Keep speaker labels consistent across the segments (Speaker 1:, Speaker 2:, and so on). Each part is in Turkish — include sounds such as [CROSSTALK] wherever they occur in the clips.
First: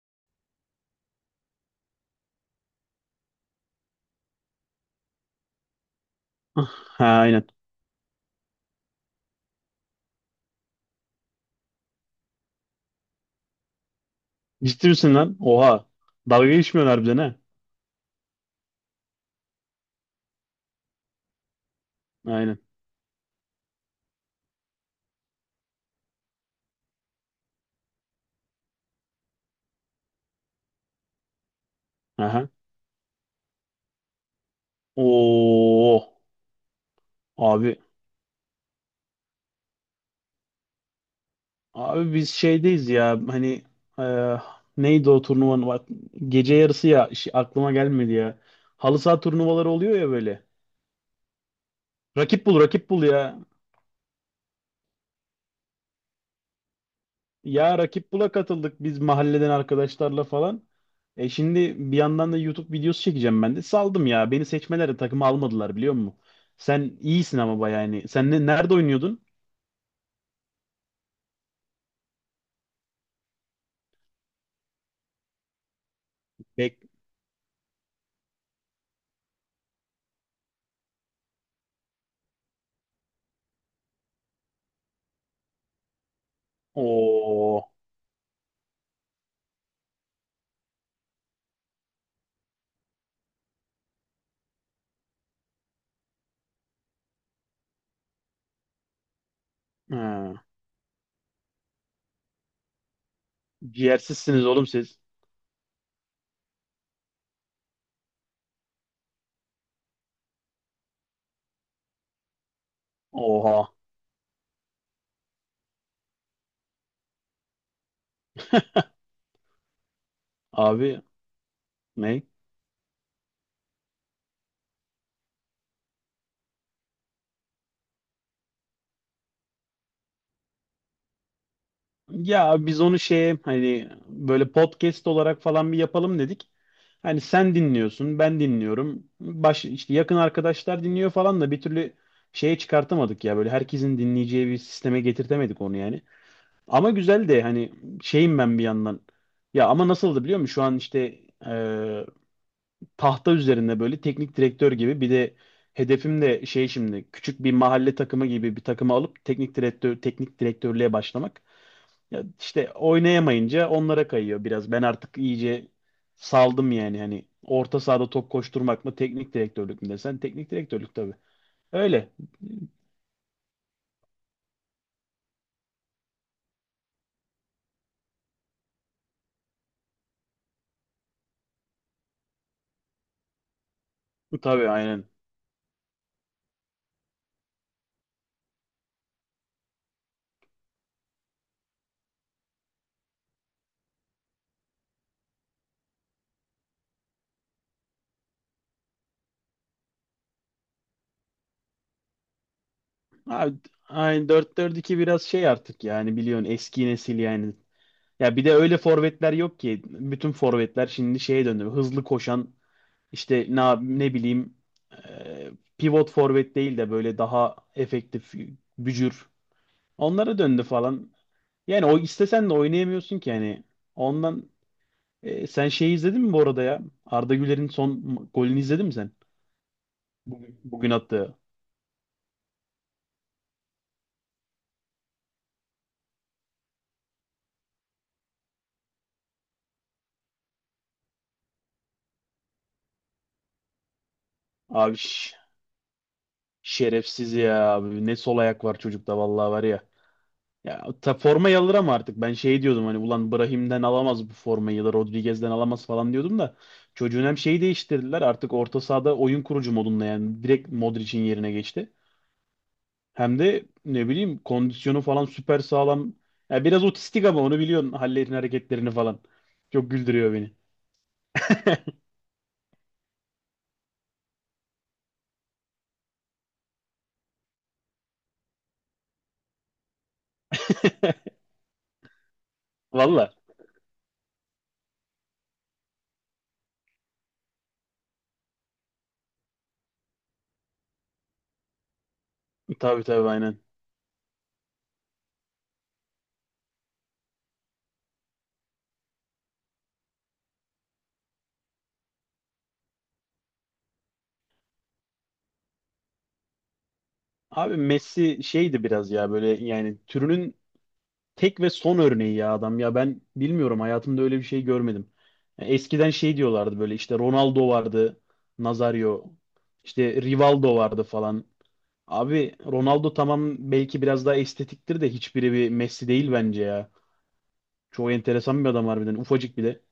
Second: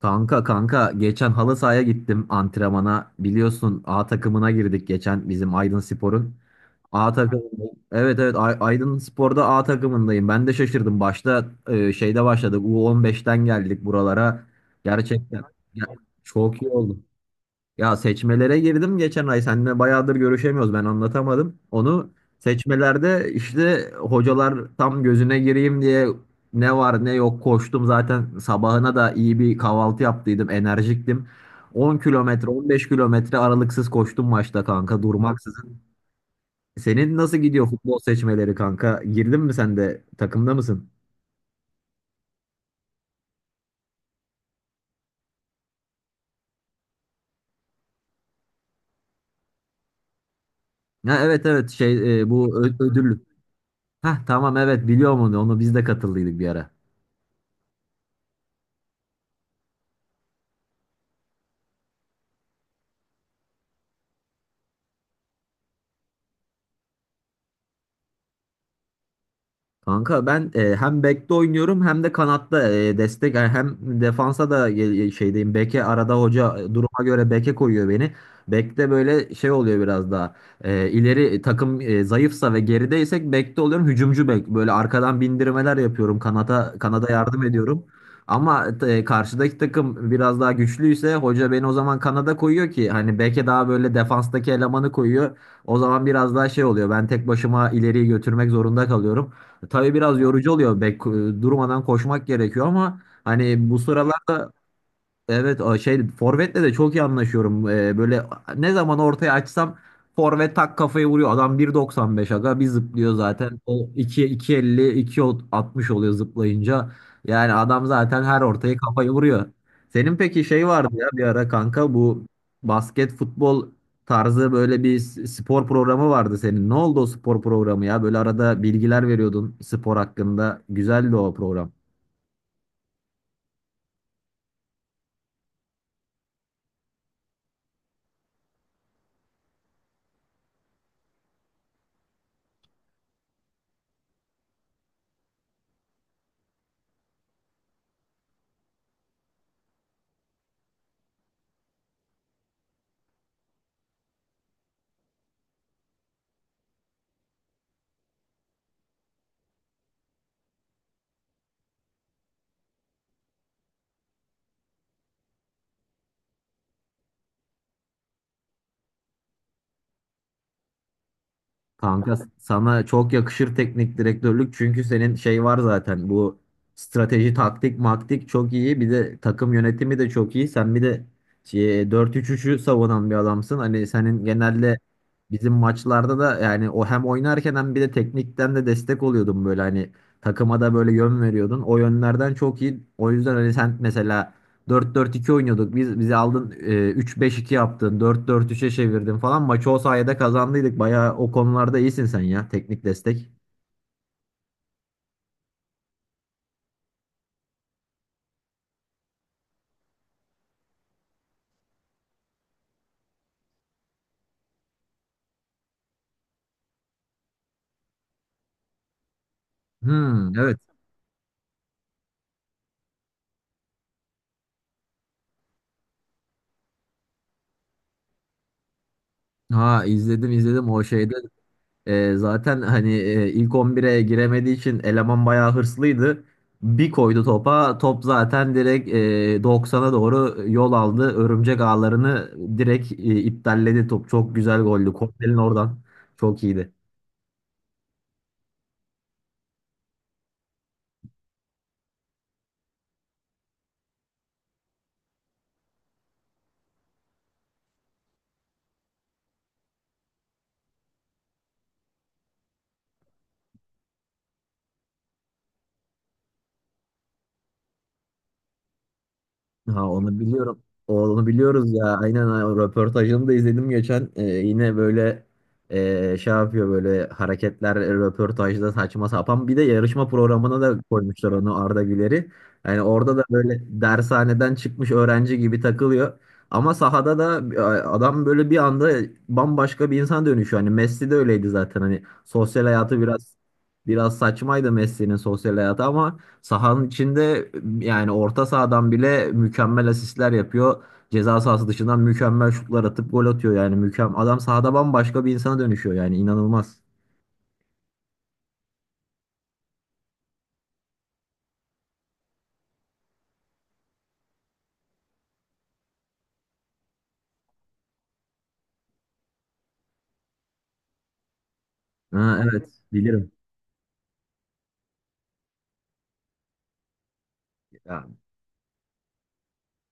Speaker 1: Kanka kanka geçen halı sahaya gittim antrenmana. Biliyorsun A takımına girdik geçen bizim Aydın Spor'un. A
Speaker 2: Ha, aynen.
Speaker 1: takımında. Evet evet Aydın Spor'da A takımındayım. Ben de şaşırdım. Başta şeyde başladık. U15'ten geldik buralara.
Speaker 2: Ciddi misin lan?
Speaker 1: Gerçekten ya,
Speaker 2: Oha. Dalga
Speaker 1: çok iyi
Speaker 2: geçmiyorsun
Speaker 1: oldu.
Speaker 2: harbiden, ha.
Speaker 1: Ya seçmelere girdim geçen ay. Seninle bayağıdır görüşemiyoruz. Ben anlatamadım. Onu
Speaker 2: Aynen.
Speaker 1: seçmelerde işte hocalar tam gözüne gireyim diye ne var ne yok koştum. Zaten sabahına da iyi bir kahvaltı yaptıydım. Enerjiktim. 10
Speaker 2: Aha.
Speaker 1: kilometre 15 kilometre aralıksız koştum maçta kanka durmaksızın.
Speaker 2: Oo.
Speaker 1: Senin nasıl gidiyor
Speaker 2: Abi.
Speaker 1: futbol seçmeleri kanka? Girdin mi sen de takımda mısın?
Speaker 2: Abi biz şeydeyiz ya. Hani e, neydi o turnuvanın? Bak, gece yarısı ya. Aklıma gelmedi ya. Halı saha turnuvaları oluyor ya böyle.
Speaker 1: Ha, evet evet şey
Speaker 2: Rakip bul,
Speaker 1: bu
Speaker 2: rakip bul
Speaker 1: ödül.
Speaker 2: ya.
Speaker 1: Hah tamam evet biliyorum onu. Onu biz de katıldıydık bir ara.
Speaker 2: Ya rakip bula katıldık biz mahalleden arkadaşlarla falan. E şimdi bir yandan da YouTube videosu çekeceğim ben de. Saldım ya. Beni seçmelerde takıma almadılar, biliyor musun? Sen iyisin ama bayağı yani. Sen nerede oynuyordun?
Speaker 1: Kanka ben hem bekte oynuyorum hem de kanatta destek yani hem defansa da şeydeyim. Beke arada hoca
Speaker 2: Bek
Speaker 1: duruma göre beke koyuyor beni. Bekte böyle şey oluyor biraz daha. E, ileri takım zayıfsa ve gerideysek bekte oluyorum. Hücumcu bek böyle arkadan bindirmeler yapıyorum. Kanata kanada yardım
Speaker 2: o.
Speaker 1: ediyorum. Ama karşıdaki takım biraz daha güçlüyse hoca beni o zaman kanada koyuyor, ki hani beke daha böyle defanstaki elemanı koyuyor. O zaman biraz daha şey oluyor. Ben tek başıma ileriyi götürmek zorunda kalıyorum. Tabii biraz yorucu oluyor. Bek durmadan koşmak gerekiyor ama hani bu
Speaker 2: Ciğersizsiniz
Speaker 1: sıralarda.
Speaker 2: oğlum siz.
Speaker 1: Evet o şey forvetle de çok iyi anlaşıyorum. Böyle ne zaman ortaya açsam forvet tak kafayı vuruyor. Adam 1,95 aga bir zıplıyor zaten.
Speaker 2: Oha.
Speaker 1: O 2 2,50 2,60 oluyor zıplayınca. Yani adam zaten her ortaya kafayı vuruyor. Senin peki şey vardı
Speaker 2: Abi,
Speaker 1: ya bir ara kanka,
Speaker 2: ne?
Speaker 1: bu basket futbol tarzı böyle bir spor programı vardı senin. Ne oldu o spor programı ya? Böyle arada bilgiler veriyordun spor hakkında. Güzeldi o program.
Speaker 2: Ya biz onu şeye hani böyle podcast olarak falan bir yapalım dedik. Hani sen dinliyorsun, ben dinliyorum. İşte yakın arkadaşlar dinliyor falan da bir türlü şeye çıkartamadık ya. Böyle herkesin dinleyeceği bir sisteme getirtemedik onu yani. Ama güzel de hani şeyim ben bir yandan. Ya ama nasıldı biliyor musun? Şu an işte tahta üzerinde böyle teknik direktör gibi bir de hedefim de şey, şimdi küçük bir mahalle takımı gibi bir takımı alıp teknik direktörlüğe başlamak. Ya işte oynayamayınca onlara kayıyor biraz. Ben artık iyice saldım yani, hani orta sahada top koşturmak mı teknik direktörlük mü desen, teknik direktörlük tabii. Öyle.
Speaker 1: Kanka sana çok yakışır teknik direktörlük, çünkü senin şey var zaten, bu strateji taktik maktik çok iyi, bir de takım yönetimi de çok iyi. Sen bir de şey, 4-3-3'ü savunan bir adamsın. Hani senin
Speaker 2: Tabii,
Speaker 1: genelde
Speaker 2: aynen.
Speaker 1: bizim maçlarda da yani o hem oynarken hem bir de teknikten de destek oluyordun böyle hani takıma da böyle yön veriyordun. O yönlerden çok iyi. O yüzden hani sen mesela. 4-4-2 oynuyorduk. Bizi aldın 3-5-2 yaptın. 4-4-3'e çevirdin falan. Maçı o sayede kazandıydık. Bayağı o konularda iyisin sen ya. Teknik destek.
Speaker 2: Abi, aynen dört 4 2 biraz şey artık yani, biliyorsun, eski nesil yani. Ya bir de öyle forvetler yok ki. Bütün forvetler şimdi şeye döndü. Hızlı koşan. İşte ne bileyim, e, pivot forvet değil de böyle daha efektif, bücür.
Speaker 1: Hmm,
Speaker 2: Onlara
Speaker 1: evet.
Speaker 2: döndü falan. Yani o istesen de oynayamıyorsun ki yani. Ondan sen şeyi izledin mi bu arada ya? Arda Güler'in son golünü izledin mi sen?
Speaker 1: Ha, izledim izledim o
Speaker 2: Bugün
Speaker 1: şeyde.
Speaker 2: attığı.
Speaker 1: Zaten hani ilk 11'e giremediği için eleman bayağı hırslıydı. Bir koydu topa. Top zaten direkt 90'a doğru yol aldı. Örümcek ağlarını direkt iptalledi top. Çok güzel goldü.
Speaker 2: Abi,
Speaker 1: Kornel'in oradan. Çok iyiydi.
Speaker 2: şerefsiz ya abi. Ne sol ayak var çocukta, vallahi var ya. Ya ta formayı alır ama artık ben şey diyordum, hani ulan Brahim'den alamaz bu formayı ya da Rodriguez'den alamaz falan diyordum da çocuğun hem şeyi değiştirdiler artık orta sahada oyun kurucu modunda, yani direkt Modric'in yerine geçti. Hem de ne bileyim, kondisyonu falan süper sağlam. Ya biraz otistik ama onu biliyorsun, hallerini, hareketlerini falan.
Speaker 1: Ha,
Speaker 2: Çok
Speaker 1: onu
Speaker 2: güldürüyor beni.
Speaker 1: biliyorum. Onu biliyoruz ya. Aynen ha, o röportajını da izledim geçen. Yine böyle şey yapıyor böyle hareketler röportajda saçma sapan. Bir de yarışma programına da koymuşlar
Speaker 2: [LAUGHS]
Speaker 1: onu, Arda Güler'i. Yani orada da
Speaker 2: Valla.
Speaker 1: böyle dershaneden çıkmış öğrenci gibi takılıyor. Ama sahada da adam böyle bir anda bambaşka bir insan dönüşüyor. Hani Messi de öyleydi zaten. Hani sosyal hayatı
Speaker 2: Tabii tabii,
Speaker 1: biraz
Speaker 2: aynen.
Speaker 1: biraz saçmaydı, Messi'nin sosyal hayatı. Ama sahanın içinde yani orta sahadan bile mükemmel asistler yapıyor. Ceza sahası dışından mükemmel şutlar atıp gol atıyor, yani mükemmel. Adam sahada bambaşka bir insana dönüşüyor yani, inanılmaz.
Speaker 2: Abi Messi şeydi biraz ya, böyle yani türünün tek ve son örneği ya adam ya, ben bilmiyorum, hayatımda öyle bir şey görmedim. Ya eskiden şey diyorlardı, böyle işte Ronaldo vardı, Nazario, işte Rivaldo vardı falan.
Speaker 1: Ha,
Speaker 2: Abi
Speaker 1: evet
Speaker 2: Ronaldo
Speaker 1: bilirim.
Speaker 2: tamam, belki biraz daha estetiktir de hiçbiri bir Messi değil bence ya.
Speaker 1: Ya,
Speaker 2: Çok enteresan bir adam harbiden, ufacık bir de.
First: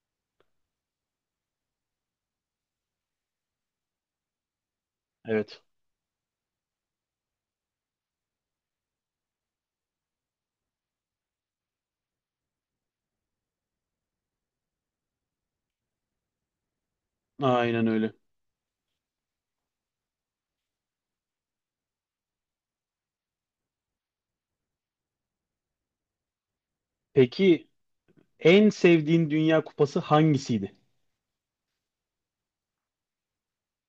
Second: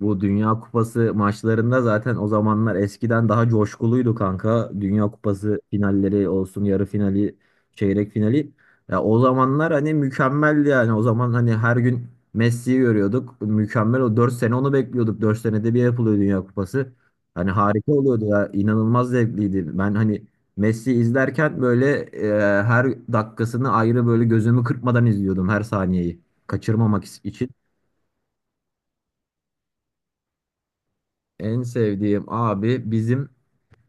Speaker 1: bu Dünya Kupası maçlarında zaten o zamanlar eskiden daha coşkuluydu kanka. Dünya Kupası
Speaker 2: Evet.
Speaker 1: finalleri olsun, yarı finali, çeyrek finali. Ya, o zamanlar hani mükemmeldi yani. O zaman hani her gün Messi'yi görüyorduk. Mükemmel, o 4 sene onu bekliyorduk. 4 senede bir yapılıyor Dünya Kupası. Hani
Speaker 2: Aynen
Speaker 1: harika
Speaker 2: öyle.
Speaker 1: oluyordu ya. İnanılmaz zevkliydi. Ben hani Messi izlerken böyle her dakikasını ayrı böyle gözümü kırpmadan izliyordum her saniyeyi. Kaçırmamak için.
Speaker 2: Peki en sevdiğin Dünya Kupası hangisiydi?
Speaker 1: En sevdiğim abi bizim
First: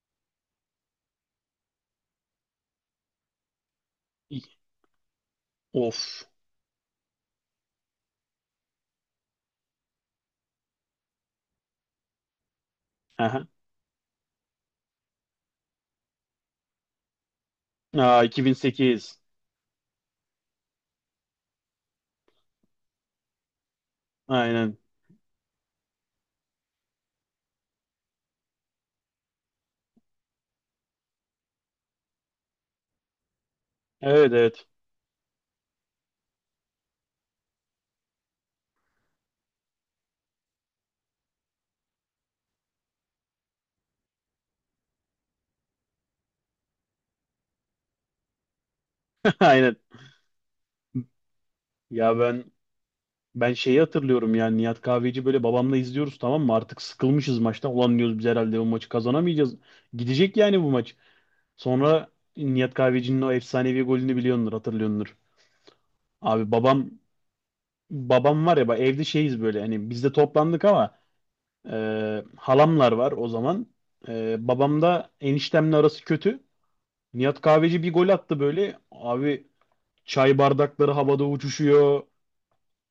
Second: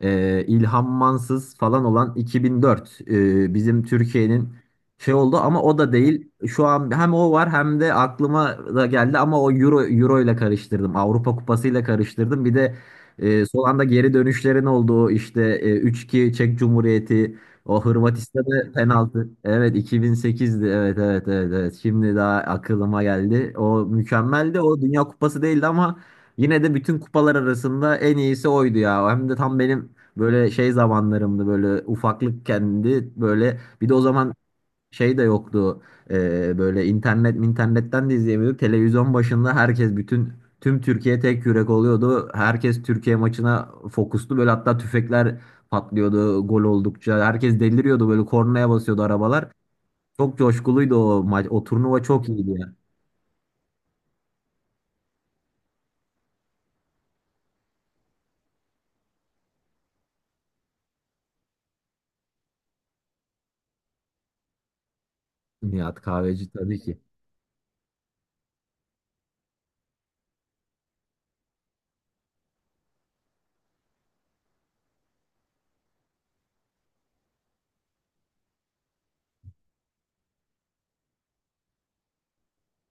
Speaker 1: İlham Mansız falan olan 2004 bizim Türkiye'nin
Speaker 2: İ-
Speaker 1: şey oldu, ama o da
Speaker 2: Of.
Speaker 1: değil. Şu an hem o var hem de aklıma da geldi, ama o Euro ile karıştırdım. Avrupa Kupası ile karıştırdım. Bir de
Speaker 2: Aha.
Speaker 1: son anda geri dönüşlerin olduğu işte 3-2 Çek Cumhuriyeti, o
Speaker 2: Aa,
Speaker 1: Hırvatistan'da
Speaker 2: 2008.
Speaker 1: penaltı. Evet 2008'di. Evet evet evet evet. Şimdi daha aklıma geldi. O mükemmeldi.
Speaker 2: Aynen.
Speaker 1: O Dünya Kupası değildi ama yine de bütün kupalar arasında en iyisi oydu ya. Hem de tam benim böyle şey zamanlarımdı, böyle ufaklık kendi, böyle bir de o zaman
Speaker 2: Evet, evet.
Speaker 1: şey de yoktu. Böyle internetten de izleyemiyorduk. Televizyon başında herkes, bütün, tüm Türkiye tek yürek oluyordu. Herkes Türkiye maçına fokustu böyle. Hatta tüfekler patlıyordu, gol oldukça herkes deliriyordu, böyle kornaya basıyordu
Speaker 2: [LAUGHS]
Speaker 1: arabalar.
Speaker 2: Aynen.
Speaker 1: Çok coşkuluydu o maç, o turnuva
Speaker 2: Ya
Speaker 1: çok iyiydi
Speaker 2: ben
Speaker 1: ya.
Speaker 2: Ben şeyi hatırlıyorum yani, Nihat Kahveci, böyle babamla izliyoruz, tamam mı? Artık sıkılmışız maçtan. Ulan diyoruz biz herhalde bu maçı kazanamayacağız. Gidecek yani bu maç. Sonra Nihat Kahveci'nin o efsanevi golünü biliyordur, hatırlıyordur.
Speaker 1: Nihat Kahveci,
Speaker 2: Abi
Speaker 1: tabii
Speaker 2: babam,
Speaker 1: ki.
Speaker 2: var ya bak, evde şeyiz böyle hani, biz de toplandık ama halamlar var o zaman. E, babam da eniştemle arası kötü. Nihat Kahveci bir gol attı böyle. Abi çay bardakları havada uçuşuyor.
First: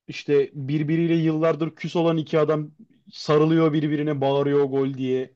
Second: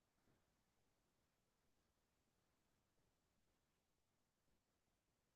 Speaker 2: İşte birbiriyle yıllardır küs olan iki adam sarılıyor birbirine, bağırıyor gol diye.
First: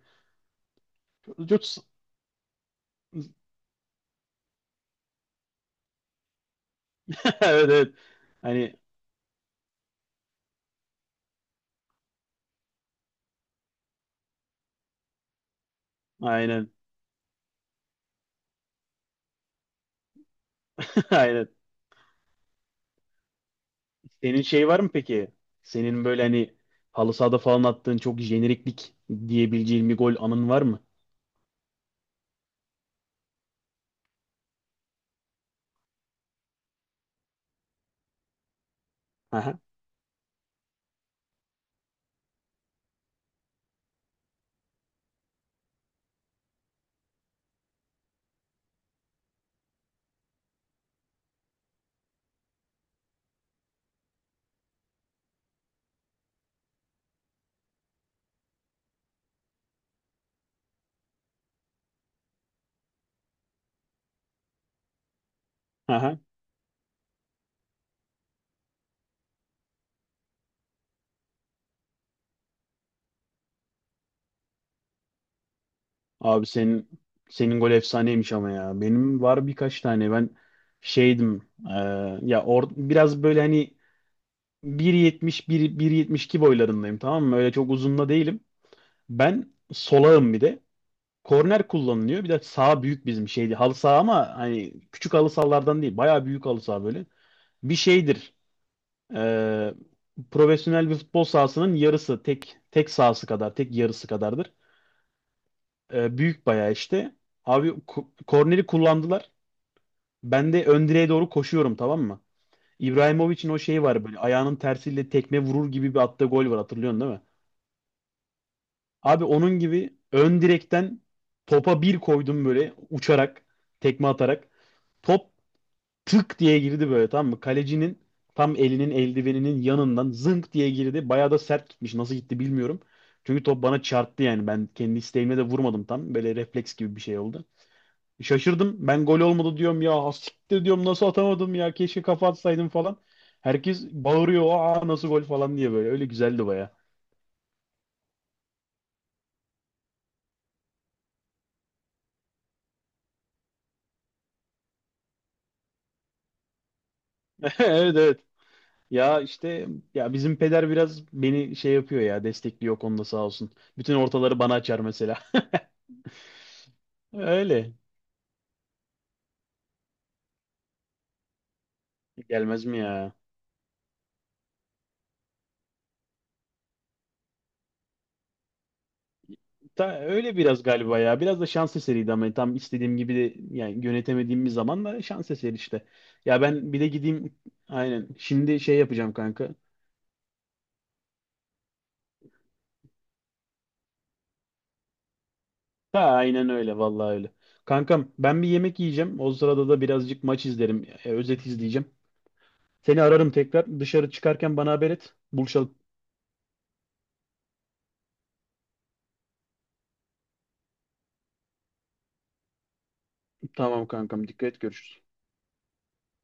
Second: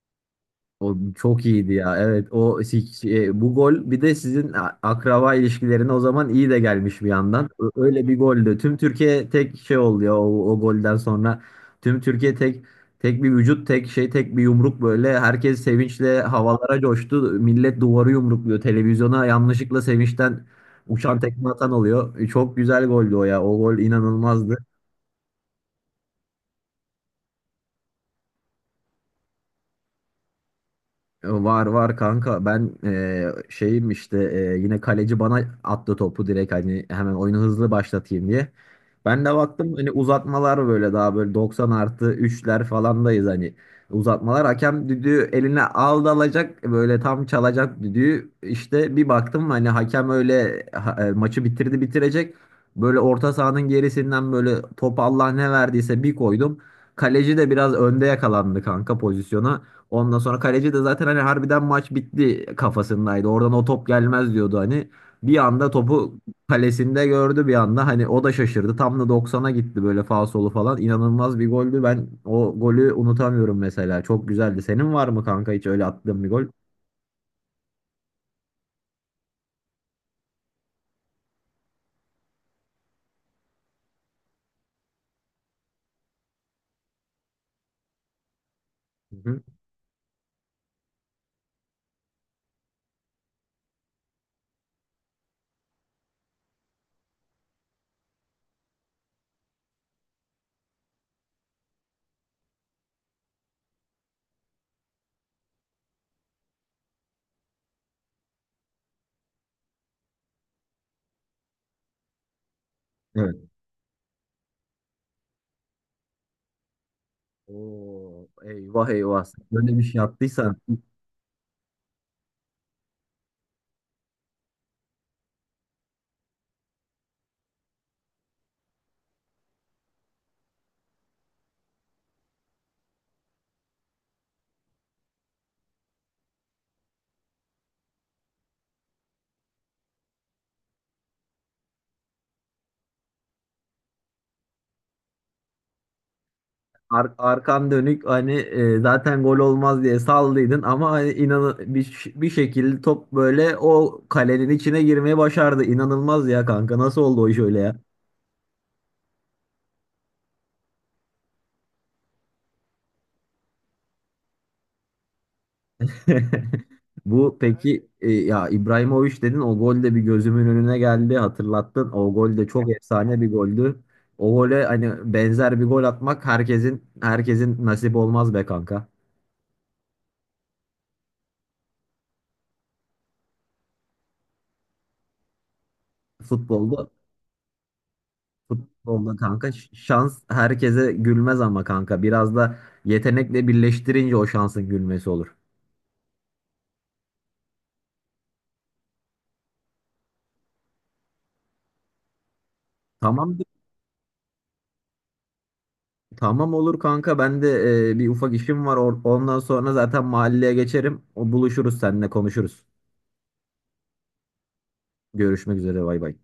Speaker 1: O çok
Speaker 2: Çok...
Speaker 1: iyiydi
Speaker 2: [LAUGHS]
Speaker 1: ya. Evet o bu gol bir de sizin akraba ilişkilerine o zaman iyi de gelmiş bir yandan.
Speaker 2: Evet, evet.
Speaker 1: Öyle bir goldü.
Speaker 2: Hani,
Speaker 1: Tüm Türkiye tek şey oldu ya o golden sonra. Tüm Türkiye tek tek bir vücut, tek şey, tek bir yumruk böyle. Herkes sevinçle
Speaker 2: aynen.
Speaker 1: havalara coştu. Millet duvarı yumrukluyor. Televizyona yanlışlıkla sevinçten
Speaker 2: [LAUGHS]
Speaker 1: uçan tekme
Speaker 2: Aynen.
Speaker 1: atan oluyor. Çok güzel goldü o ya. O gol
Speaker 2: Senin
Speaker 1: inanılmazdı.
Speaker 2: şey var mı peki? Senin böyle hani halı sahada falan attığın çok jeneriklik diyebileceğin bir gol anın var mı?
Speaker 1: Var var kanka, ben şeyim işte, yine kaleci bana attı topu direkt, hani hemen oyunu hızlı başlatayım diye. Ben de
Speaker 2: Aha,
Speaker 1: baktım hani uzatmalar, böyle daha böyle 90 artı 3'ler falandayız hani, uzatmalar. Hakem düdüğü eline aldı, alacak böyle, tam çalacak düdüğü, işte bir baktım hani hakem öyle maçı bitirdi bitirecek. Böyle orta sahanın gerisinden böyle top Allah ne verdiyse bir koydum. Kaleci de biraz önde yakalandı kanka pozisyona. Ondan sonra kaleci de zaten hani harbiden maç bitti kafasındaydı. Oradan o top gelmez diyordu hani. Bir anda
Speaker 2: aha.
Speaker 1: topu kalesinde gördü bir anda. Hani o da şaşırdı. Tam da 90'a gitti böyle, faul solu falan. İnanılmaz bir goldü. Ben o golü unutamıyorum mesela. Çok güzeldi. Senin var mı kanka hiç öyle attığın bir gol?
Speaker 2: Abi senin, gol efsaneymiş ama ya. Benim var birkaç tane. Ben şeydim. Ya or biraz böyle hani bir yetmiş bir 1 1.72 boylarındayım, tamam mı? Öyle çok uzun da değilim.
Speaker 1: Hı hı.
Speaker 2: Ben solağım bir de. Korner kullanılıyor. Bir de sağ büyük bizim şeydi. Halı saha ama hani küçük halı sahalardan değil. Bayağı büyük halı saha böyle. Bir şeydir. Ee, profesyonel bir futbol sahasının yarısı. Tek sahası kadar. Tek yarısı kadardır. Büyük bayağı işte. Abi korneri kullandılar. Ben de ön direğe doğru koşuyorum, tamam mı?
Speaker 1: Evet.
Speaker 2: İbrahimovic'in o şeyi var böyle, ayağının tersiyle tekme vurur gibi bir attığı gol var, hatırlıyorsun değil mi?
Speaker 1: Oo, eyvah
Speaker 2: Abi
Speaker 1: eyvah.
Speaker 2: onun
Speaker 1: Böyle bir
Speaker 2: gibi
Speaker 1: şey
Speaker 2: ön
Speaker 1: attıysan.
Speaker 2: direkten topa bir koydum böyle uçarak, tekme atarak. Top tık diye girdi böyle, tamam mı? Kalecinin tam elinin, eldiveninin yanından zınk diye girdi. Bayağı da sert gitmiş. Nasıl gitti bilmiyorum. Çünkü top bana çarptı yani. Ben kendi isteğimle de vurmadım tam. Böyle refleks gibi bir şey oldu. Şaşırdım. Ben gol olmadı diyorum ya. "Ha, siktir" diyorum, "nasıl atamadım ya. Keşke kafa atsaydım" falan. Herkes bağırıyor. "Aa, nasıl gol" falan diye böyle. Öyle güzeldi baya.
Speaker 1: Arkan dönük hani, zaten gol olmaz diye saldıydın, ama hani inan bir şekilde top böyle o kalenin içine girmeyi başardı. İnanılmaz ya kanka, nasıl oldu o iş öyle
Speaker 2: [LAUGHS]
Speaker 1: ya?
Speaker 2: Evet, evet. Ya işte, ya bizim peder biraz beni şey yapıyor ya, destekliyor o konuda, sağ olsun. Bütün ortaları bana açar mesela.
Speaker 1: [LAUGHS]
Speaker 2: [LAUGHS]
Speaker 1: Bu
Speaker 2: Öyle.
Speaker 1: peki ya İbrahimovic dedin, o gol de bir gözümün önüne geldi hatırlattın. O gol de
Speaker 2: Gelmez
Speaker 1: çok
Speaker 2: mi ya?
Speaker 1: efsane bir goldü. O gole hani benzer bir gol atmak herkesin nasip olmaz be kanka.
Speaker 2: Ta, öyle biraz galiba ya. Biraz da şans eseriydi ama tam istediğim gibi de yani, yönetemediğim bir zaman da şans eseri işte. Ya ben bir de
Speaker 1: Futbolda
Speaker 2: gideyim, aynen. Şimdi şey yapacağım,
Speaker 1: Futbolda
Speaker 2: kanka.
Speaker 1: kanka, şans herkese gülmez ama kanka, biraz da yetenekle birleştirince o şansın gülmesi olur.
Speaker 2: Ha, aynen öyle, vallahi öyle. Kankam, ben bir yemek yiyeceğim. O sırada da birazcık maç izlerim. Özet izleyeceğim. Seni ararım
Speaker 1: Tamam,
Speaker 2: tekrar. Dışarı çıkarken bana haber et. Buluşalım.
Speaker 1: tamam olur kanka. Ben de bir ufak işim var. Ondan sonra zaten mahalleye geçerim. O buluşuruz, seninle konuşuruz.
Speaker 2: Tamam kankam, dikkat et, görüşürüz.
Speaker 1: Görüşmek üzere, bay bay.